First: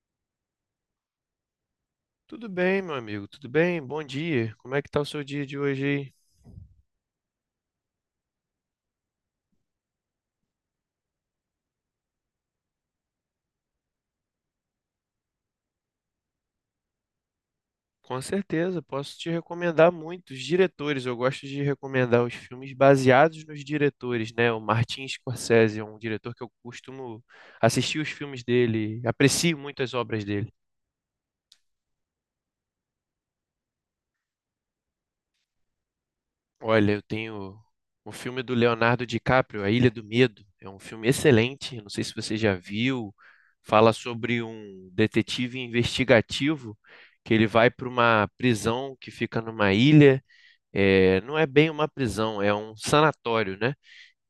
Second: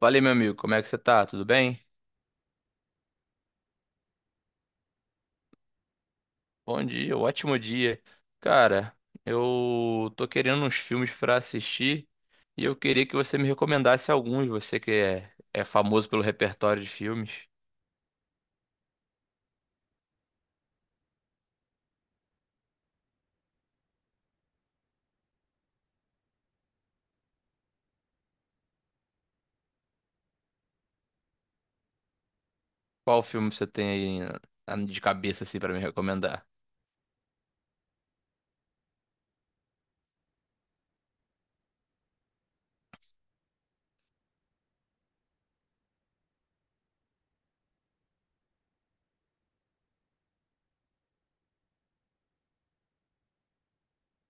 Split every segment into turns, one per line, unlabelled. Valeu, meu amigo. Como é que você tá? Tudo bem?
Tudo bem, meu amigo, tudo bem? Bom dia. Como é que tá o seu dia de hoje aí?
Bom dia, ótimo dia. Cara, eu tô querendo uns filmes pra assistir e eu queria que você me recomendasse alguns. Você que é famoso pelo repertório de filmes.
Com certeza, posso te recomendar muitos diretores. Eu gosto de recomendar os filmes baseados nos diretores, né? O Martin Scorsese é um diretor que eu costumo assistir os filmes dele, aprecio muito as obras dele.
Qual filme você tem aí de cabeça assim pra me recomendar?
Olha, eu tenho o filme do Leonardo DiCaprio, A Ilha do Medo. É um filme excelente, não sei se você já viu. Fala sobre um detetive investigativo que ele vai para uma prisão que fica numa ilha. É, não é bem uma prisão, é um sanatório, né?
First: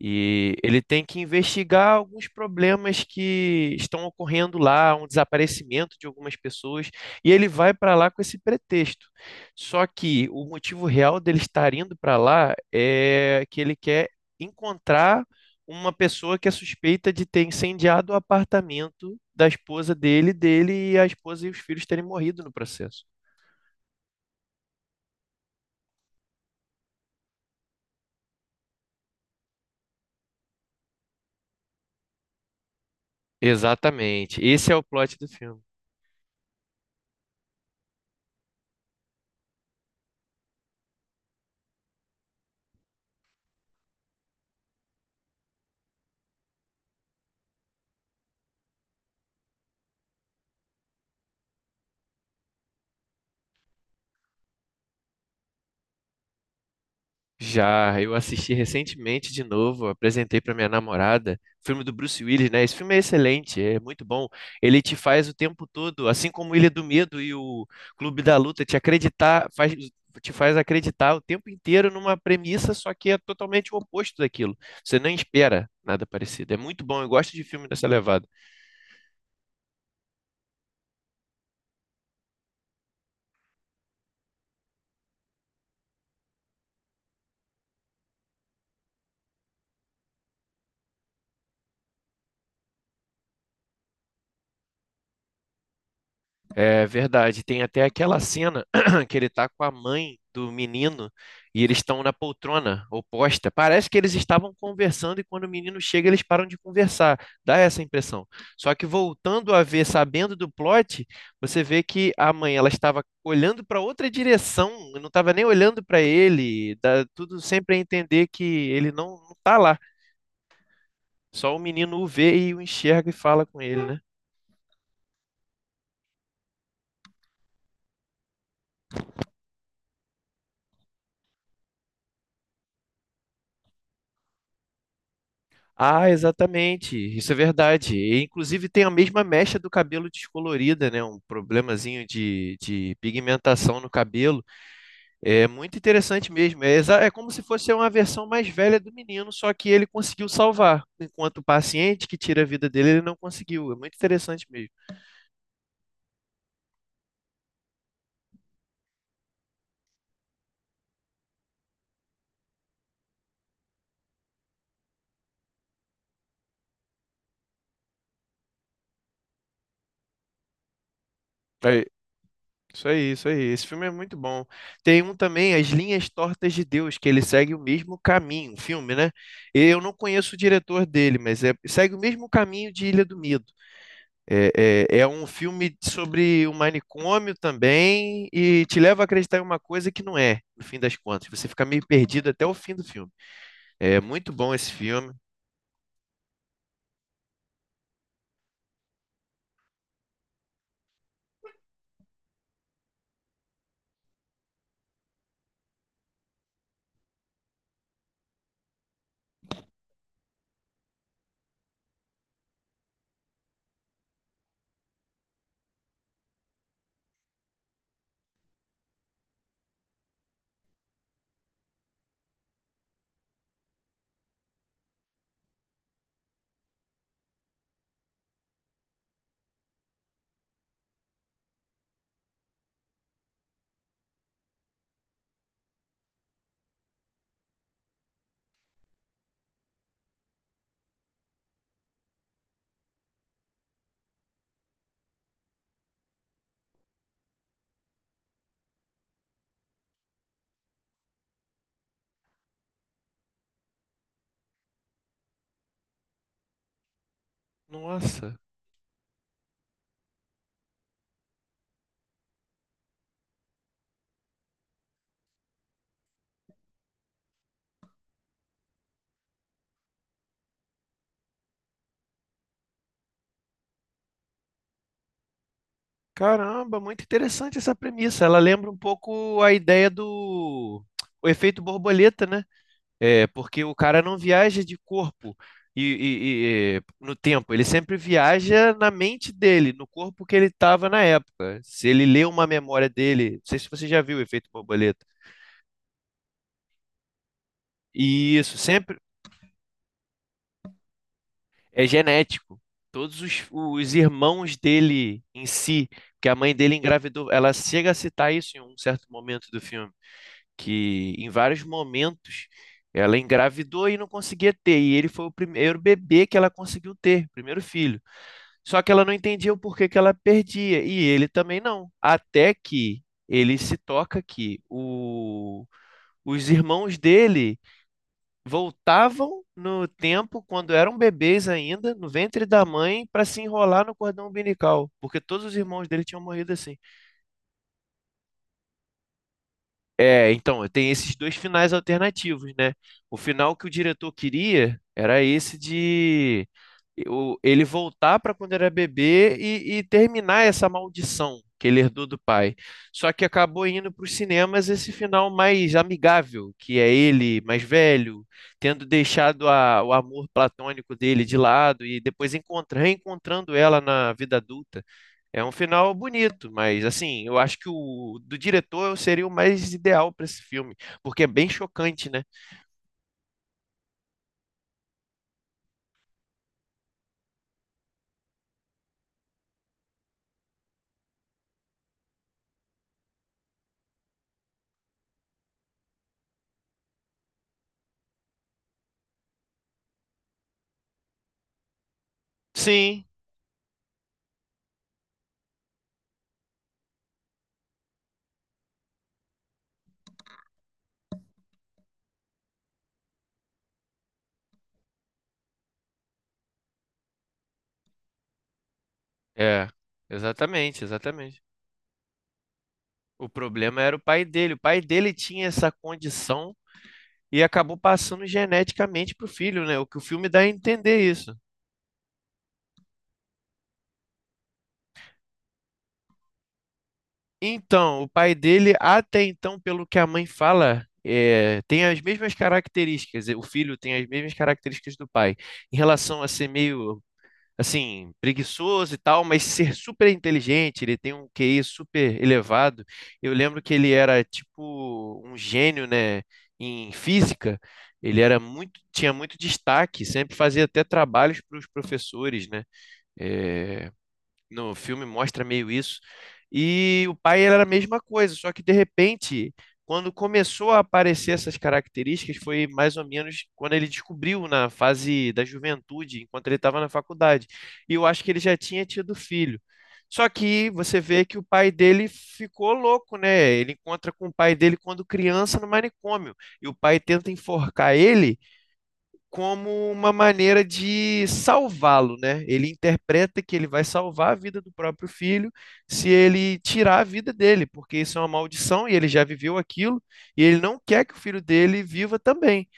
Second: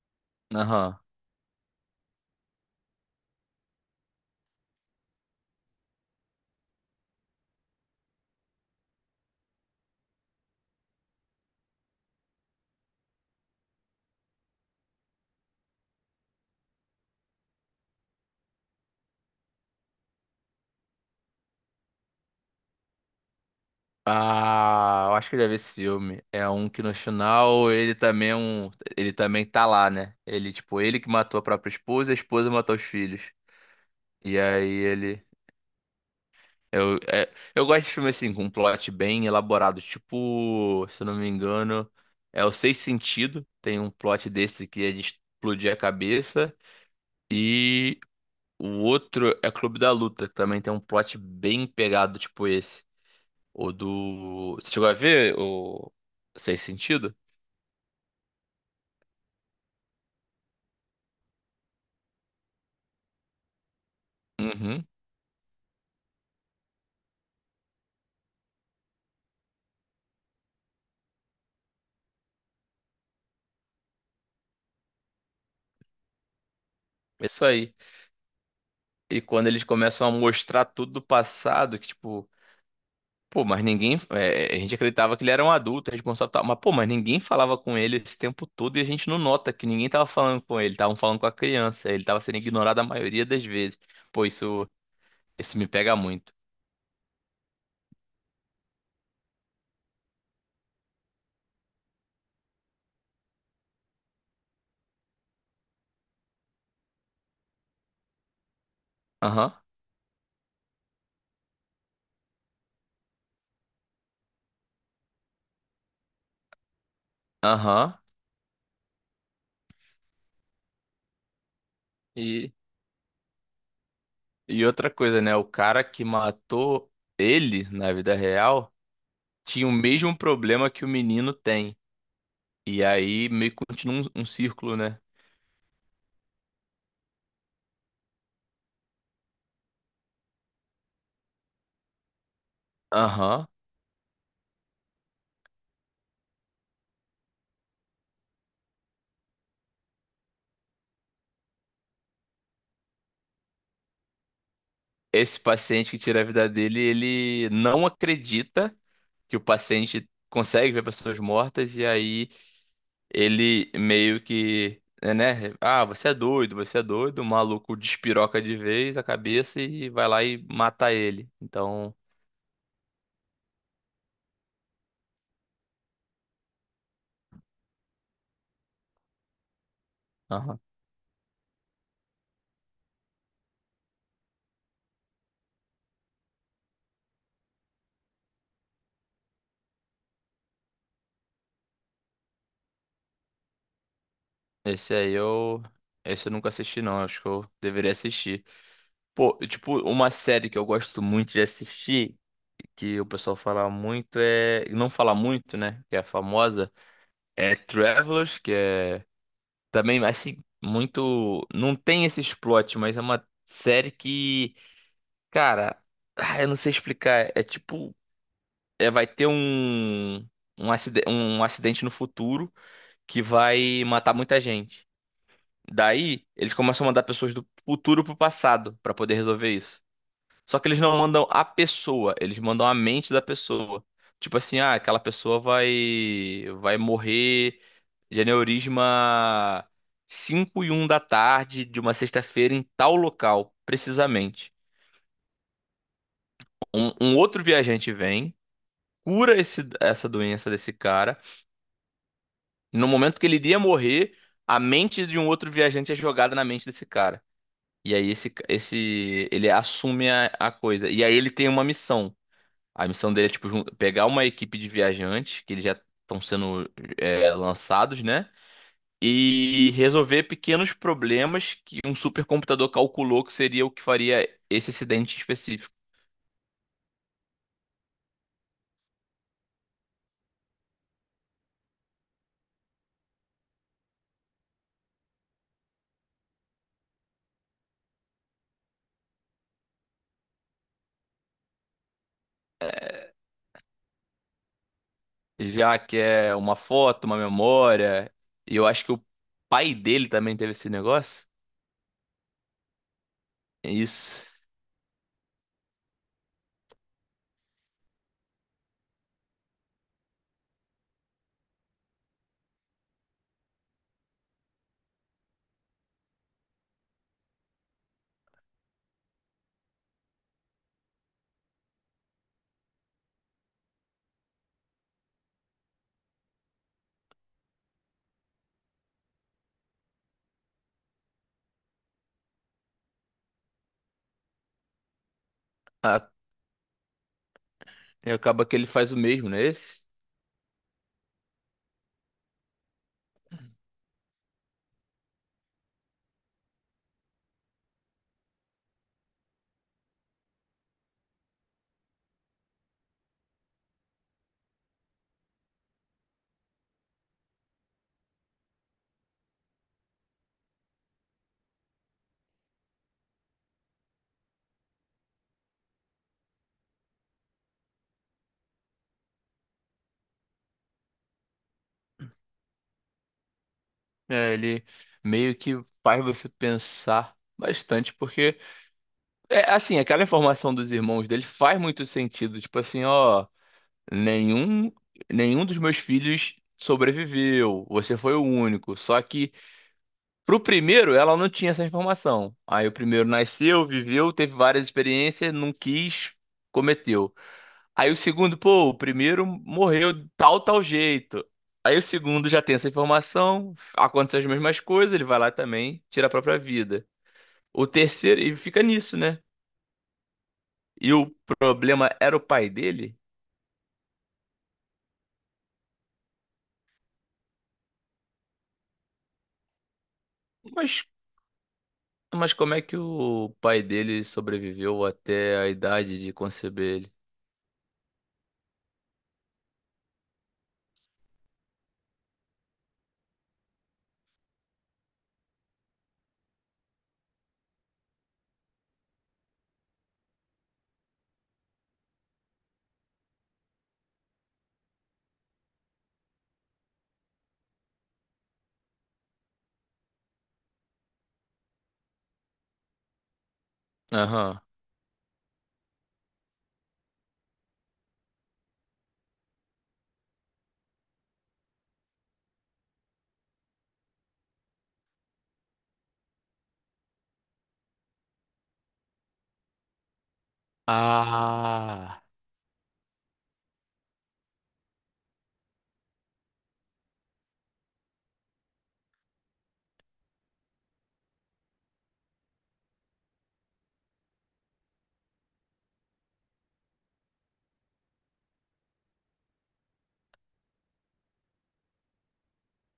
E ele
Aham.
tem que investigar alguns problemas que estão ocorrendo lá, um desaparecimento de algumas pessoas, e ele vai para lá com esse pretexto. Só que o motivo real dele estar indo para lá é que ele quer encontrar uma pessoa que é suspeita de ter incendiado o apartamento da esposa dele, dele e a esposa e os filhos terem morrido no processo.
Ah, eu acho que eu já vi esse filme. É um que no final ele também tá lá, né? Ele tipo, ele que matou a própria esposa, e a esposa matou os filhos. E
Exatamente.
aí
Esse é o plot
ele
do filme.
Eu gosto de filme assim, com um plot bem elaborado. Tipo, se eu não me engano, é o Seis Sentido. Tem um plot desse que é de explodir a cabeça. E o outro é Clube da Luta, que também tem um plot bem pegado, tipo esse. Ou do. Você chegou a ver o Seis Sentido?
Já, eu assisti recentemente de novo, apresentei para minha namorada, o filme do Bruce Willis, né? Esse filme é excelente, é muito bom. Ele
Uhum.
te faz o tempo todo, assim como Ilha do Medo e o Clube da Luta, te acreditar, faz, te faz acreditar o tempo inteiro numa premissa, só que é totalmente o oposto daquilo. Você nem espera nada parecido. É muito bom, eu gosto de
Isso
filme
aí.
dessa levada.
E quando eles começam a mostrar tudo do passado, que tipo. Pô, mas ninguém. A gente acreditava que ele era um adulto, responsável e tal. Mas, pô, mas ninguém falava com ele esse tempo todo e a gente não nota que ninguém tava falando com ele. Estavam falando com a criança. Ele tava sendo ignorado a maioria das vezes. Pô, isso me pega muito.
É verdade. Tem até aquela cena que ele tá com a mãe do menino e eles estão na poltrona oposta. Parece que eles estavam conversando e quando o menino chega eles param de conversar. Dá essa impressão. Só que
Aham,
voltando a ver, sabendo do plot, você vê que a mãe ela estava olhando para outra direção, não estava nem olhando para ele. Dá tudo sempre a
aham.
entender que ele não tá lá. Só o menino o vê
E,
e o enxerga e fala com ele, né?
e outra coisa, né? O cara que matou ele na vida real tinha o mesmo problema que o menino tem. E aí meio que continua um círculo, né?
Ah, exatamente. Isso é verdade. E, inclusive tem a mesma mecha do cabelo descolorida, né? Um problemazinho de
Aham.
pigmentação no cabelo. É muito interessante mesmo. É, é como se fosse uma versão mais velha do menino, só que ele conseguiu salvar. Enquanto o paciente que tira a vida dele, ele não conseguiu. É muito interessante mesmo.
Esse paciente que tira a vida dele, ele não acredita que o paciente consegue ver pessoas mortas e aí ele meio que, né? Ah, você é doido, você é doido. O maluco despiroca de vez a cabeça e vai lá e mata ele.
É,
Então,
isso aí, isso aí. Esse filme é muito bom. Tem um também, As Linhas Tortas de Deus, que ele segue o mesmo caminho, um filme, né? Eu não conheço o
aham.
diretor dele, segue o mesmo caminho de Ilha do Medo. É um filme sobre um manicômio também e te leva a acreditar em uma coisa que não é, no fim das contas. Você fica meio perdido até o fim do filme. É muito bom esse
Esse
filme.
aí eu. Esse eu nunca assisti, não. Acho que eu deveria assistir. Pô, tipo, uma série que eu gosto muito de assistir, que o pessoal fala muito, é. Não fala muito, né? Que é famosa. É Travelers, que é Também, assim, muito. Não tem esse plot, mas é uma série que, cara, ah, eu não sei explicar. É tipo. É, vai ter um acidente no futuro que vai matar muita gente. Daí, eles começam a mandar pessoas do futuro pro passado pra poder resolver isso. Só que eles não mandam a pessoa, eles mandam a mente da pessoa. Tipo assim, ah, aquela pessoa vai morrer de aneurisma 5:01 da tarde de uma sexta-feira em tal local, precisamente. Um outro viajante vem, cura essa doença desse cara. No momento que ele iria morrer, a mente de um outro viajante é jogada na mente desse cara. E aí esse,
Nossa,
esse ele assume a coisa. E aí ele tem uma missão. A missão dele é tipo pegar uma equipe de viajantes que eles já estão sendo lançados, né? E resolver pequenos problemas que um supercomputador calculou que seria o que faria esse acidente específico.
caramba, muito interessante essa premissa. Ela lembra um pouco a ideia do o efeito borboleta, né? É, porque o cara não viaja de corpo e no tempo, ele sempre viaja na mente dele, no corpo que ele estava na época. Se ele lê uma memória dele, não sei se você já viu o efeito borboleta.
Já que é uma foto, uma memória,
E isso
e eu acho que
sempre
o pai dele também teve esse negócio.
é genético. Todos os,
É
os
isso.
irmãos dele em si, que a mãe dele engravidou, ela chega a citar isso em um certo momento do filme, que em vários momentos ela engravidou e não conseguia ter, e ele foi o primeiro bebê que ela conseguiu ter, primeiro filho. Só que ela não entendia o porquê que ela perdia, e ele também não. Até que ele se toca que os irmãos dele voltavam no tempo, quando eram bebês ainda, no ventre da mãe, para se enrolar no cordão umbilical, porque todos os irmãos dele
Ah,
tinham morrido assim.
e acaba que ele faz o mesmo, né? Esse?
É, então, tem esses dois finais alternativos, né? O final que o diretor queria era esse de ele voltar para quando era bebê e terminar essa maldição que ele herdou do pai. Só que acabou indo para os cinemas esse final mais amigável, que é ele mais velho, tendo deixado o amor platônico dele de lado e depois reencontrando ela na vida adulta. É um final bonito, mas assim, eu acho que o do diretor seria o mais ideal para esse filme, porque é bem chocante, né?
É, ele meio que faz você pensar bastante, porque é assim, aquela informação dos irmãos dele faz muito sentido. Tipo assim, ó. Nenhum, nenhum dos meus filhos sobreviveu. Você foi o único. Só que pro primeiro ela não tinha essa informação. Aí o
Sim,
primeiro nasceu, viveu, teve várias experiências, não quis, cometeu. Aí o segundo, pô, o primeiro morreu de tal, tal jeito. Aí o segundo já tem essa informação, acontecem as mesmas coisas, ele vai lá também, tira a própria vida. O terceiro, e fica nisso, né?
é, exatamente,
E o
exatamente.
problema era o pai dele?
O problema era o pai dele. O pai dele tinha essa condição e acabou passando geneticamente pro filho, né? O que o filme dá a
Mas
entender isso.
Mas como é que o pai dele sobreviveu até a idade de conceber ele?
Então, o pai dele, até então, pelo que a mãe fala, é, tem as mesmas características. O filho tem as mesmas características do pai, em relação a ser meio assim, preguiçoso e tal, mas ser super inteligente, ele tem um QI super elevado. Eu lembro que ele era tipo um gênio, né, em física. Ele era muito, tinha muito destaque, sempre fazia até trabalhos para os professores, né? Eh,
Aham.
no filme mostra meio isso. E o pai era a mesma coisa, só que de repente, quando começou a aparecer essas características, foi mais ou menos quando ele descobriu na fase da juventude, enquanto ele estava na faculdade. E eu acho que ele já tinha tido filho. Só que você vê que o pai
Ah,
dele ficou louco, né? Ele encontra com o pai dele quando criança no manicômio. E o pai tenta enforcar ele como uma maneira de salvá-lo, né? Ele interpreta que ele vai salvar a vida do próprio filho se ele tirar a vida dele, porque isso é uma maldição e ele já viveu aquilo e ele não quer que o filho dele viva também.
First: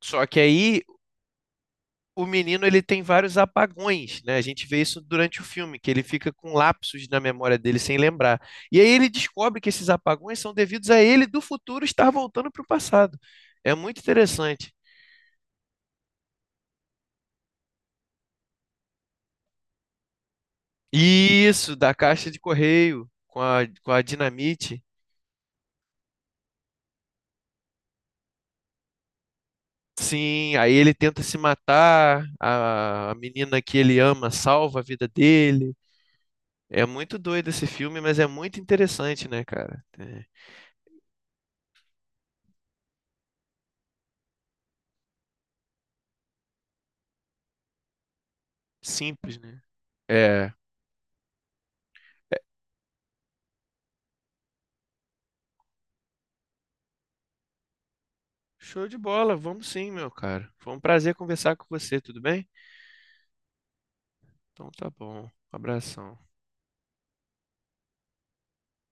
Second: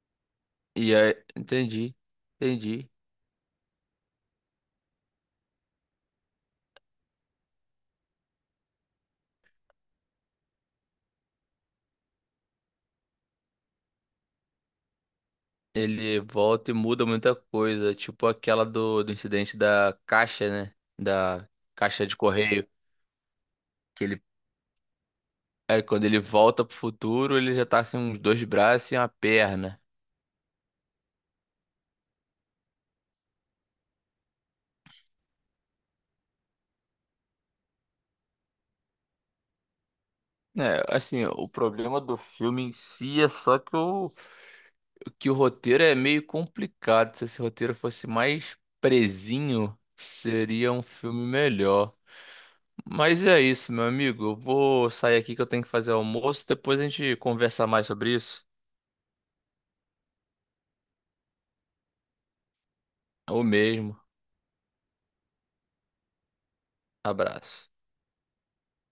Só que aí
E aí, entendi,
o menino ele
entendi.
tem vários apagões, né? A gente vê isso durante o filme, que ele fica com lapsos na memória dele sem lembrar. E aí ele descobre que esses apagões são devidos a ele do futuro estar voltando para o passado. É muito interessante.
Ele volta e muda muita coisa, tipo aquela do incidente da caixa, né? Da
Isso, da
caixa de
caixa de
correio.
correio com a
Que ele,
dinamite.
quando ele volta pro futuro, ele já tá sem uns dois braços e uma perna.
Sim, aí ele tenta se matar, a menina que ele ama salva a vida dele. É muito doido esse filme, mas é muito interessante, né, cara? É
É, assim, o problema do filme em si é só que o roteiro é meio complicado. Se esse roteiro fosse mais
simples, né?
presinho,
É.
seria um filme melhor. Mas é isso, meu amigo. Eu vou sair aqui que eu tenho que fazer almoço. Depois a gente conversa mais sobre isso.
Show de bola, vamos sim, meu cara. Foi um prazer conversar com você, tudo bem?
É o mesmo.
Então tá bom. Um abração.
Abraço.